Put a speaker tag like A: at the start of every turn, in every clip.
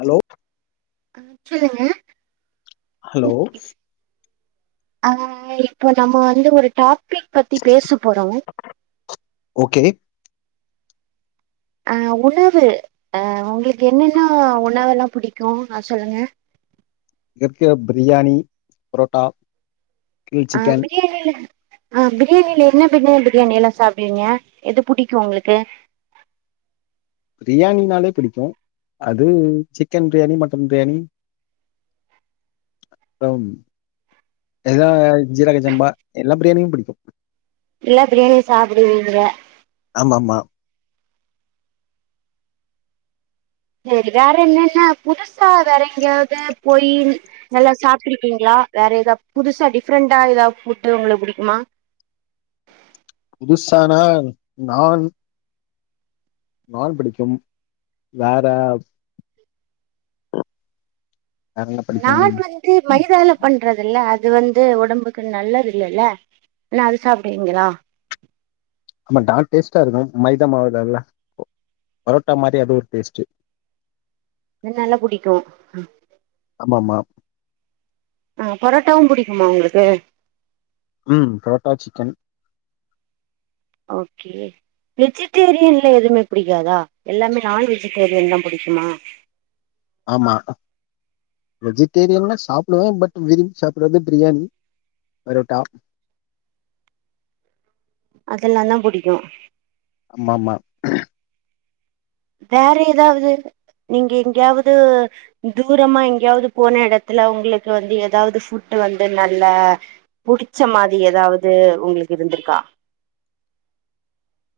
A: Hello
B: ஆ சொல்லுங்க
A: hello
B: ஆ இப்போ நம்ம வந்து ஒரு டாபிக் பத்தி பேச போறோம்
A: ஓகே
B: ஆ உணவு உங்களுக்கு என்னென்ன உணவுெல்லாம் பிடிக்கும் ஆ சொல்லுங்கள்
A: எப்டியோ பிரியாணி பரோட்டா
B: ஆ பிரியாணில ஆ பிரியாணியில என்ன பிர பிரியாணி எல்லாம் சாப்பிடுவீங்க எது பிடிக்கும் உங்களுக்கு
A: பிரியாணினாலே பிடிக்கும் அது சிக்கன் பிரியாணி மட்டன் பிரியாணி ஆம் எதுதா ஜீரக சம்பா எல்லா பிரியாணியும் பிடிக்கும்
B: எல்லா பிரியாணியும் சாப்பிடுவீங்க
A: ஆமாமா
B: செரி வேற என்னன்னா புதுசா வேற எங்கயாவது போய் நல்லா சாப்பிட்டு இருக்கீங்களா வேற ஏதாவது புதுசா டிஃப்ரெண்டண்டா ஏதாவது ஃபுட்டு உங்களுக்கு புடிக்குமா
A: புதுசான்னா நான் நான் பிடிக்கும் வேற வேற என்ன பிடிக்கும்
B: நான் வந்து மைதால பண்றது இல்ல அது வந்து உடம்புக்கு நல்லது இல்லல்ல ஆனா அது சாப்பிடுவீங்களா
A: ஆமா நான் டேஸ்ட்டா இருக்கும் மைதா மாவுல்ல பரோட்டா மாதிரி அது ஒரு டேஸ்ட்டு
B: நல்லா புடிக்கும்
A: ஆமாமா
B: ஆ பொரோட்டாவும் புடிக்குமா உங்களுக்கு
A: ம் புரோட்டா சிக்கன்
B: ஓகே வெஜிடேரியன்ல எதுவுமே புடிக்காதா எல்லாமே நான் வெஜிடேரியன் தான் புடிக்குமா
A: ஆமா வெஜிடேரியனா சாப்பிடுவேன் பட் விரும்பி சாப்பிடடுறது பிரியாணி பரோட்டா
B: அதெல்லாம் தான் புடிக்கும்
A: ஆமாமா
B: வேற ஏதாவது நீங்க எங்கயாவது தூரமா எங்கயாவது போன இடத்துல உங்களுக்கு வந்து ஏதாவது ஃபுட் வந்து நல்ல புடிச்ச மாதிரி ஏதாவது உங்களுக்கு இருந்திருக்கா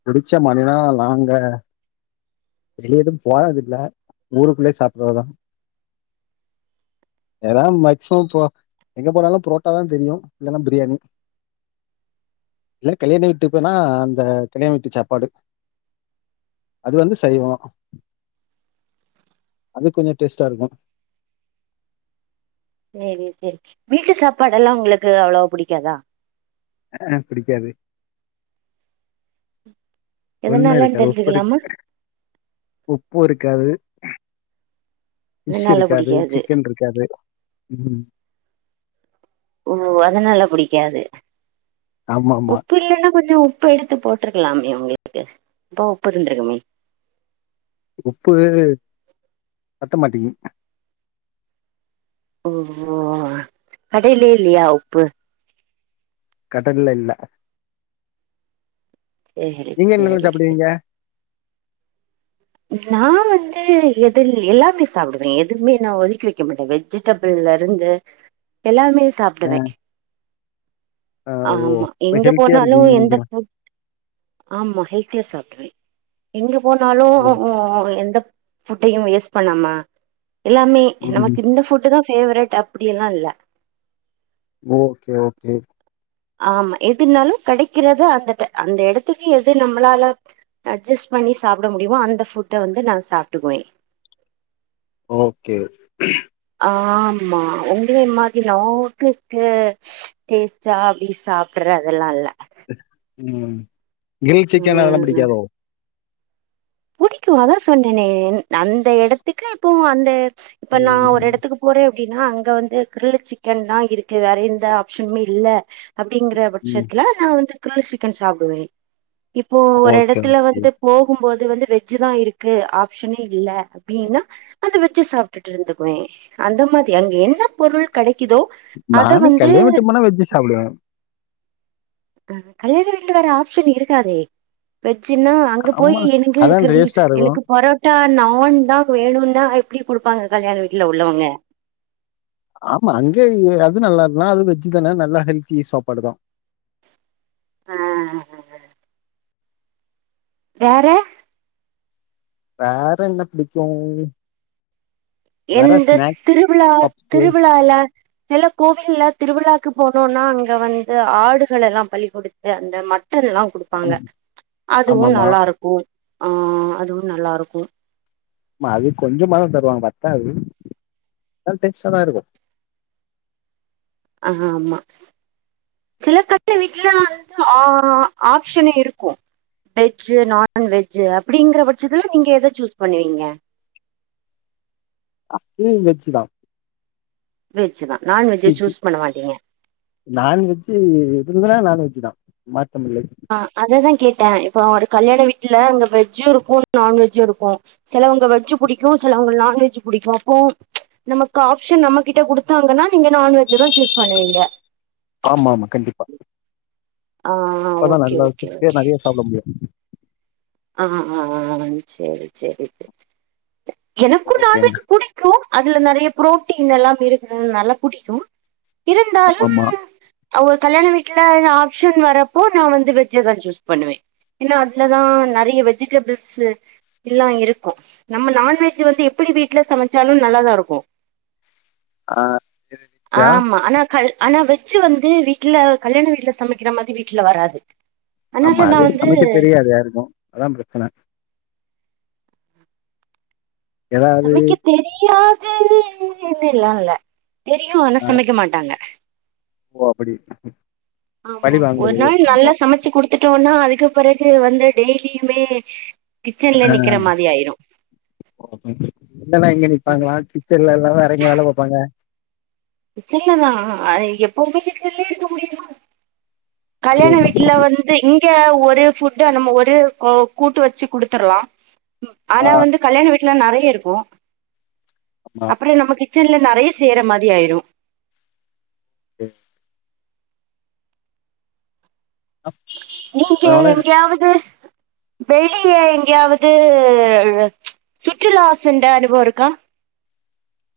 A: புடிச்ச மாணினா நாங்க வெளிய ஏதும் போனது இல்ல ஊருக்குள்ளயே சாப்பிடறதுதான் ஏதான் மேக்சிமம் இப்ப எங்க போனாலும் புரோட்டா தான் தெரியும் இல்லைன்னா பிரியாணி இல்ல கல்யாண வீட்டு போனா அந்த கல்யண வீட்டு சாப்பாடு அது வந்து சைவோ அது கொஞ்ச டேஸ்டா இருக்கு
B: சேரி சேரி வீட்டு சாப்பாடெல்லா உங்களுக்கு அவ்வளவா புடிக்காதா
A: ஆ பிடிக்காது ஒண்ணு
B: எதனாலன்னு
A: இருக்காது உப்பிருக்
B: தெரிஞ்சுக்கலாமா
A: உப்பு இருக்காது ஃபிஷ்
B: அதனால
A: இருக்காது
B: புடிக்காது
A: சிக்கன் இருக் காது ம்
B: ஓ அதனால புடிக்காது
A: ஆமாமா
B: உப்பு இல்லேனா கொஞ்ச உப்பு எடுத்து போட்ருக்கலாம்ல உங்களுக்கு அப்போ உப்பு இருந்திருக்குமே
A: உப்பு பத்த மாட்டிங்து
B: ஓ கடைலயே இல்லையா உப்பு
A: கடல்ல இல்ல
B: சேரி
A: நீங்க என்னல்லா
B: சேரி செ
A: சாப்பிடுவீங்க
B: நா வந்து எதி எல்லாமே சாப்பிடுவே எதுமே நா ஒதுக்கி வெக்க மாட்டே வெஜ் ஜிடபிள்ல இருந்து எல்லாமே
A: ஆ
B: சாப்டுவே
A: ஆ ஓ
B: ஆமா
A: இப்ப
B: எங்க
A: ஹெல்த்தியா
B: போனாலு
A: இருக்கீங்க
B: எந்த
A: நீங்க
B: ஃபுட் ஆமா ஹெல்தியா சாப்டுவே எங்க போனாலு
A: ஓ
B: எந்த ஃபுட்டையு வேஸ்ட் பண்ணாமா எல்லாமே
A: ம்
B: நமக்கு இந்த ஃபுட்டுதா ஃபேவரட் அப்படியெல்லா இல்ல
A: ஓகே ஓகே
B: ஆமா எதுனாலு கெடைக்கறத அந்த அந்த எடத்துக்கு எது நம்மளால அட்ஜஸ் பண்ணி சாப்பிட முடியுமோ அந்த ஃபுட்ட வந்து நா சாப்ட்டுக்குவே
A: ஓகே
B: ஆமா உங்களே மாதிரி நோக்குக்கு டேஸ்டா அப்டி சாப்படுறதெல்லா இல்ல
A: ம் கிரில் சிக்கன் அதல்லா பிடிக்காதோ
B: புடிக்கு அதா சொன்னேனே அந்த எடத்துக்கு இப்போ அந்த இப்ப நா ஒரு
A: ம்
B: எடத்துக்கு போறே அப்படின்னா அங்க வந்து கிருல் சிக்கன்தா இருக்கு வேற எந்த ஆப்ஷனுமே இல்ல அப்படிங்கிற
A: ம்
B: பட்சத்துல நா வந்து கிருல் சிக்கன் சாப்பிடுவே இப்போ ஒரு
A: ஓகே,
B: எடத்துல
A: ஓகே.
B: வந்து போகும்போது வந்து வெஜ்ஜுதா இருக்கு ஆப்ஷனே இல்ல அப்படின்னா அத வெச்சு சாப்ட்டுட்டு இருந்துக்குவே அந்த மாதி அங்க என்ன பொருள் கெடைக்குதோ அத
A: நானு
B: வந்து
A: கல்யாண விட்டுக்கு போனா வெஜ்ஜு சாப்புடுவே
B: ஆ கல்யாண வீட்ல வேற ஆப்ஷன் இருக்காதே வெஜ்ஜுன்னா அங்க
A: அம்மா
B: போயி எனக்கு
A: அதான்
B: கிரில்
A: டேஸ்ட்டா இருக்கும்.
B: எனக்கு பரோட் டா நான்தா வேணுன்னா எப்டி குடுப்பாங்க கல்யாண வீட்ல உள்ளவங்க
A: ஆமா அங்கே அது நல்லதுதா அது வெஜ் தானே நல்லா ஹெல்தி சாப்பாடுதா
B: ஆ வேற
A: வேற என்ன பிடிக்கு
B: எந்த திருவிழா
A: பப்ஸு
B: திருவிழால சில கோவில்ல திருவிழாக்கு போனோனா அங்க வந்து ஆடுகள் எல்லா பலி கொடுத் து அந்த மட்டனல்லா குடுப்பாங்க
A: ஆம்
B: அதுவு
A: ஆமாமா.
B: நல்லாருக் ஒ ஆ அதுவு நல்லா இருக்கு
A: அது கொஞ்சமாதா தருவாங்க பத்தாது அது டேஸ்டாதாருக்கு
B: ஆ ஹா ஆமா சில கட்ல வீட்லல்லா வந்து ஆ ஆப்ஷனே இருக்கு வெஜ்ஜு நான்வெஜு அப்படிங்கற பட்சத்துல நீங்க எத சூஸ் பண்ணுவீங்க
A: அப்பவு வெஜ்ஜுதா
B: வெஜ் தா
A: ச்சீ
B: நான்வெஜ்ஜை
A: ச்சீ
B: சூஸ் பண்ண மாட்டிங்க
A: நான்வெஜ்ஜு வெஜ்ஜினா நான்வெஜ் தா மாற்றமில்லை
B: ஆ அததா கேட்டே இப்போ ஒரு கல்யாண வீட்ல அங்க வெஜ்ஜு இருக்கு நான்வெஜ்ஜு இருக்கு செலவங்க வெஜ் புடிக்கு செலவங்கள் நான்வெஜ் புடிக்கு அப்போ நமக்கு ஆப்ஷன் நம்ம கிட்ட குடுத்தாங்கன்னா நீங்க நான்வெஜ தா சூஸ் பண்ணுவீங்க
A: ஆமாமா கண்டிப்பா
B: ஆ
A: அப்பதா
B: ஓகே
A: நல்லா
B: ஓகே
A: திர்ப்தியா
B: ஓகே
A: நறைய சாப்புட முடியு
B: அ ஆம் செரி செரி செரி எ எனக்கு
A: ஓகேங்க.
B: நான்வெஜு புடி கு அதுல நறைய பு புரோட்டின் எல்லாம் இருக்குறனாலா புடிக்கு இருந்தாலும்
A: ஆமாமா.
B: அவுங்க கல்யாண வீட்ல ஆப்ஷன் வரப்போ நா வந்து வெஜ்ஜதா சூஸ் பண்ணுவே ஏன்னா அதுலதா நறைய வெஜிடப்ள்ஸு ல்லாதா இருக்கு நம்ம நான்வெஜ்ஜ வந்து எப்பிடி வீட்ல சமைச்சாலு நல்லாதாருக்கு
A: ச்சா
B: ஆமா அனா கள் ஆனா வெஜ்ஜு வந்து வீட்ல கல்யாண வீட்ல சமைக்கிற மாதிரி வீட்ல வராது
A: ஆமா
B: அதனால நா
A: அது
B: வந்து
A: சமைக்க தெரியாது யாருக்கு அதா பிரச்சன ஏன்னா அது
B: தெரியாதுன்னுன்னலால்ல தெரியு ஆனா
A: ஆ
B: சமைக்க மாட்டாங்க
A: ஓ அப்பிடி
B: ஆமாம் ஒரு நாள் நல்லா சமைச்சு குடுத்துட்டோனா அதுக்கு பிறகு வந்த டெய்லியுமே கிச்சன்ல
A: அ
B: நிக்கிற மாரி ஆயிரு
A: ஓகே இங்க தா இங்க நிப்பாங்க கிச்சன்னல்லல்லா எறங்கி வேல பாப்பாங்க
B: கிச்சன்லதா அ எப்பவுமே கிச்சன்லே இருக்க முடியுமா கல்யாண
A: சரி சரி
B: வீட்ல வந் து இங்க ஒரே ஃபுட்டு நம்ம ஒரே கோ கூட்டு வச்சு குடுத்தர்லா ம்
A: ஆ
B: ஆனா வந்து கல்யாண வீட்ல நறைய இருக்கு
A: ஆமா
B: அப்புறோ நம்ம கிச்சன்ல நறைய செய்ற மாரி ஆயிரு
A: ம்
B: நீங்க
A: அதனால
B: எங்கேயாவது வெளில எங்கேயாவது சுற்றுலா சென்ற அனுபவோருக்கா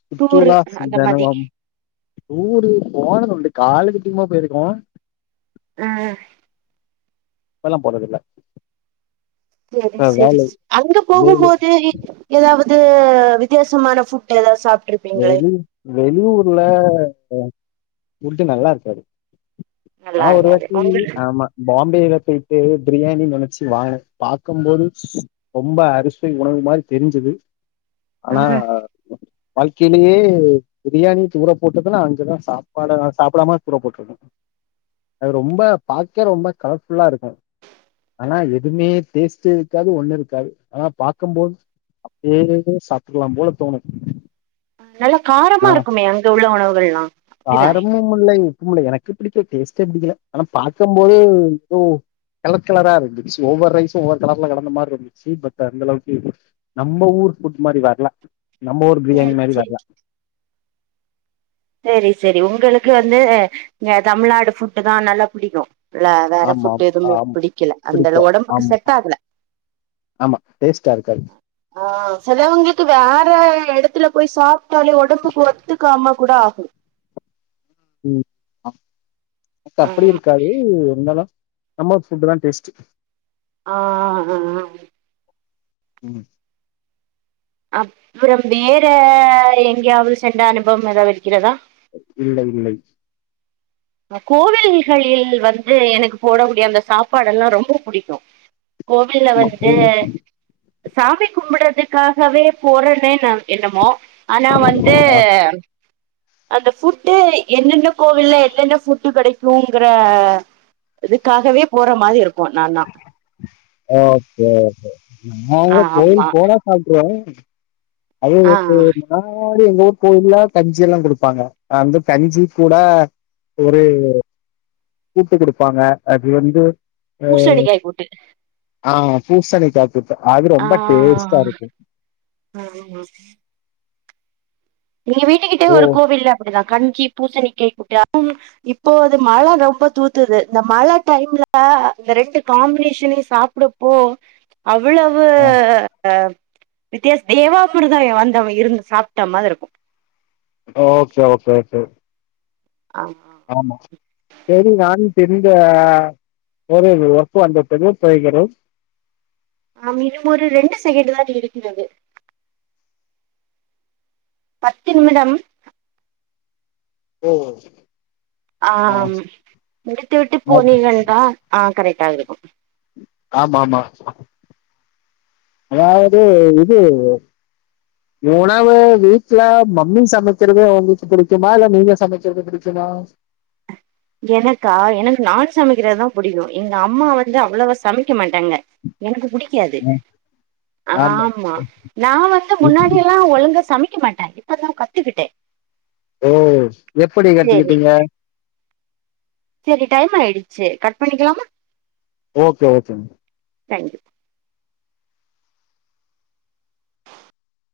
A: சுற்றுலா சென்ற
B: மாதி
A: அனுபவோ முன்னாடி போனதுண்டு காலேஜ் டீமா போயிருக்கோ
B: ஆ
A: இப்பல்லா போறதுல்ல
B: சேரி சேரி சேர் அங்க போகும்
A: வேலை
B: போது ஏதாவது வித்தியாசமான ஃபுட் ஏதாவது சாப்ட்டுருக்
A: வெளி வெளியூர்ல அ ஃபுட்டு நல்லாருக்காது
B: நல்லா
A: அஆனா ஒரு
B: இருக்காது
A: வாட்டி
B: உங்களுக்கு
A: ஆமா பாம்பேல போயிட்டு பிரியாணி நெனைச்சு வாங்கனே பாக்கும் போது ரொம்ப அருசுவை உணவு மாரி தெரிஞ்சது
B: ஆ
A: ஆனா வாழ்க்கையிலயே பிரியாணி தூர போட்டதுன்னா அங்க தா சாப்பாட நா சாப்படாம தூர போட்ருக்கோ அது ரொம்ப பாக்கே ரொம்ப கலர்ஃபுல்லா இருக்கும் ஆனா எதுமே டேஸ்ட்டு இருக்காது ஒண்ணும் இருக்காது ஆனா பாக்கம்போது அப்டியே சாப்ருக்கலா போல தோணு
B: நல்லா காரமா இருக்குமே அங்க உள்ள உணவுகள்லா அப்டிதானே
A: காரமும் இல்லை உப்பும் இல்லை எனக்கு பிடிக்கல டேஸ்ட்டே புடிக்கல ஆனா பாக்கும் போதே எதோ கலர் கலரா இருந்துச்சு ஒவ்வொரு ரைஸ்சும் ஒவ்வொரு கலர்ல கலந்த மாறி இருந்துச்சு பட் அந்தளவுக்கு நம்ம ஊர் ஃபுட் மாறி வர்ல நம்ம ஊர்
B: சேரி
A: பிரியாணி மாற்
B: சேரி
A: வர்ல
B: சேரி சேரி உங்களுக்கு வந்து இங்க தமிழ்நாடு ஃபுட்டு் தா நல்லா புடிக்கும் இல்ல வேற
A: ஆமாம்,
B: ஃபுட் எதுமே
A: ஆம்.
B: புடிக்கல அந்தளவு
A: பிடிக்காது.
B: ஒடம்புக்கு
A: ஆம்,
B: செட் ஆகல
A: ஆமா டேஸ்ட்டா இருக்காது
B: ஆ சிலவங்களுக்கு வேற இடத்துல போய் சாப்பிட்டாலு ஒடம்புக்கு ஒத்துக்காம கூட ஆகும்
A: ம் எனக்கு அப்டி
B: ஆமா
A: இருக்காது இருந்தாலு நம்ம ஃபுட்டு தா டேஸ்ட்டு
B: ஆ ஆ அ அ
A: ம்
B: அப்புறம் வேற எங்கயாவது சென்ற அனுபவம் ஏதாவது இருக்கிறதா
A: இல்லை இல்லை
B: கோவில்களில் வந்து எனக்கு போடக்கூடிய அந்த சாப்பாடெல்லா ரொம்ப புடிக்கும் கோவில்ல
A: ஆமா.
B: வந்து சாமி கும்பிட்றதுக்காகவே போறனே என்னமோ ஆனா வந்து
A: ஆ.
B: அந்த ஃபுட்டு என்னென்ன கோவில்ல என்னென்ன ஃபுட்டு் கிடைக்குங்கிற இதுக்காகவே போற மாறி இருக்கு இப்போ நாந்தா
A: ஓக்கே ஓக்கே நா
B: ஆ
A: கூட கோயில்
B: ஆமா
A: போனா சாப்ட்ருவே அதும்
B: ஆ
A: வந்து நா அப்டியே எங்க ஊர் கோவில்ல கஞ்சி எல்லா குடுப்பாங்க அந்த கஞ்சிக் கூட ஊரே கூட்டு குடுப்பாங்க அது வந்து அ
B: பூசணிக்காய் கூட்டு
A: ஆ பூசணிக்கா கூட்டு அது ரொம்ப டேஸ்டா இருக்கும்
B: அ ஆமா எங்க வீட்டுக்கிட்ட
A: ஓ!
B: ஒரு கோவில்ல அப்படிதா கஞ்சி பூசணிக்கை கூட்டு அப்பறம் இப்போ அது மழை ரொம்ப தூத்துது இந்த மழை டைம்ல இந்த ரெண்டு காம்பினேஷனையு சாப்ட் ப்டப்போ அவ்ளோ
A: அ
B: அ வித்தியாச தேவா மிருதம் வந்தவ இருந்து சாப்ட்ட மாதிரி இருக்கும்
A: ஓக்கே ஓக்கே ஓக்கே
B: ஆமா
A: ஆமா சேரி நானு தெரிஞ்ச பிறகு ஒர்க் வந்ததுக்கு தேய்கிறோம்
B: ஆம் இன்னும் ஒரு ரெண்டு செகண்ட் தான் இருக்கிறது பத்து நிமிடம்
A: ஓ ஆ.
B: ஆம் முடித்து விட்டு போனிங்கள்னா ஆ கரெக்டாக இருக்கும்
A: ஆமா ஆமா அதாவது இது உணவு வீட்டு்ல மம்மி சமைக்கிறது உங்களுக்கு பிடிக்குமா இல்ல நீங்க சமைக்கிறது பிடிக்குமா
B: எனக்கா எனக்கு நா சமைக்கிறதுதா புடிக்கு எங்க அம்மா வந்து அவ்வளவா சமைக்க மாட்டாங்க எனக்கு புடிக்காது
A: ஆ
B: ஆமா நா வந்து முன்னாடியல்லா ஒழுங்கா சமைக்க மாட்டே இப்ப நா கத்துக்கிட்டே
A: ஓ எப்படி கத்துக்கிட்டீங்க
B: செரி டைம் ஆயிடுச்சு கட் பண்ணிக்கலாமா
A: ஓகே ஓகே ம
B: தேங்க்யூ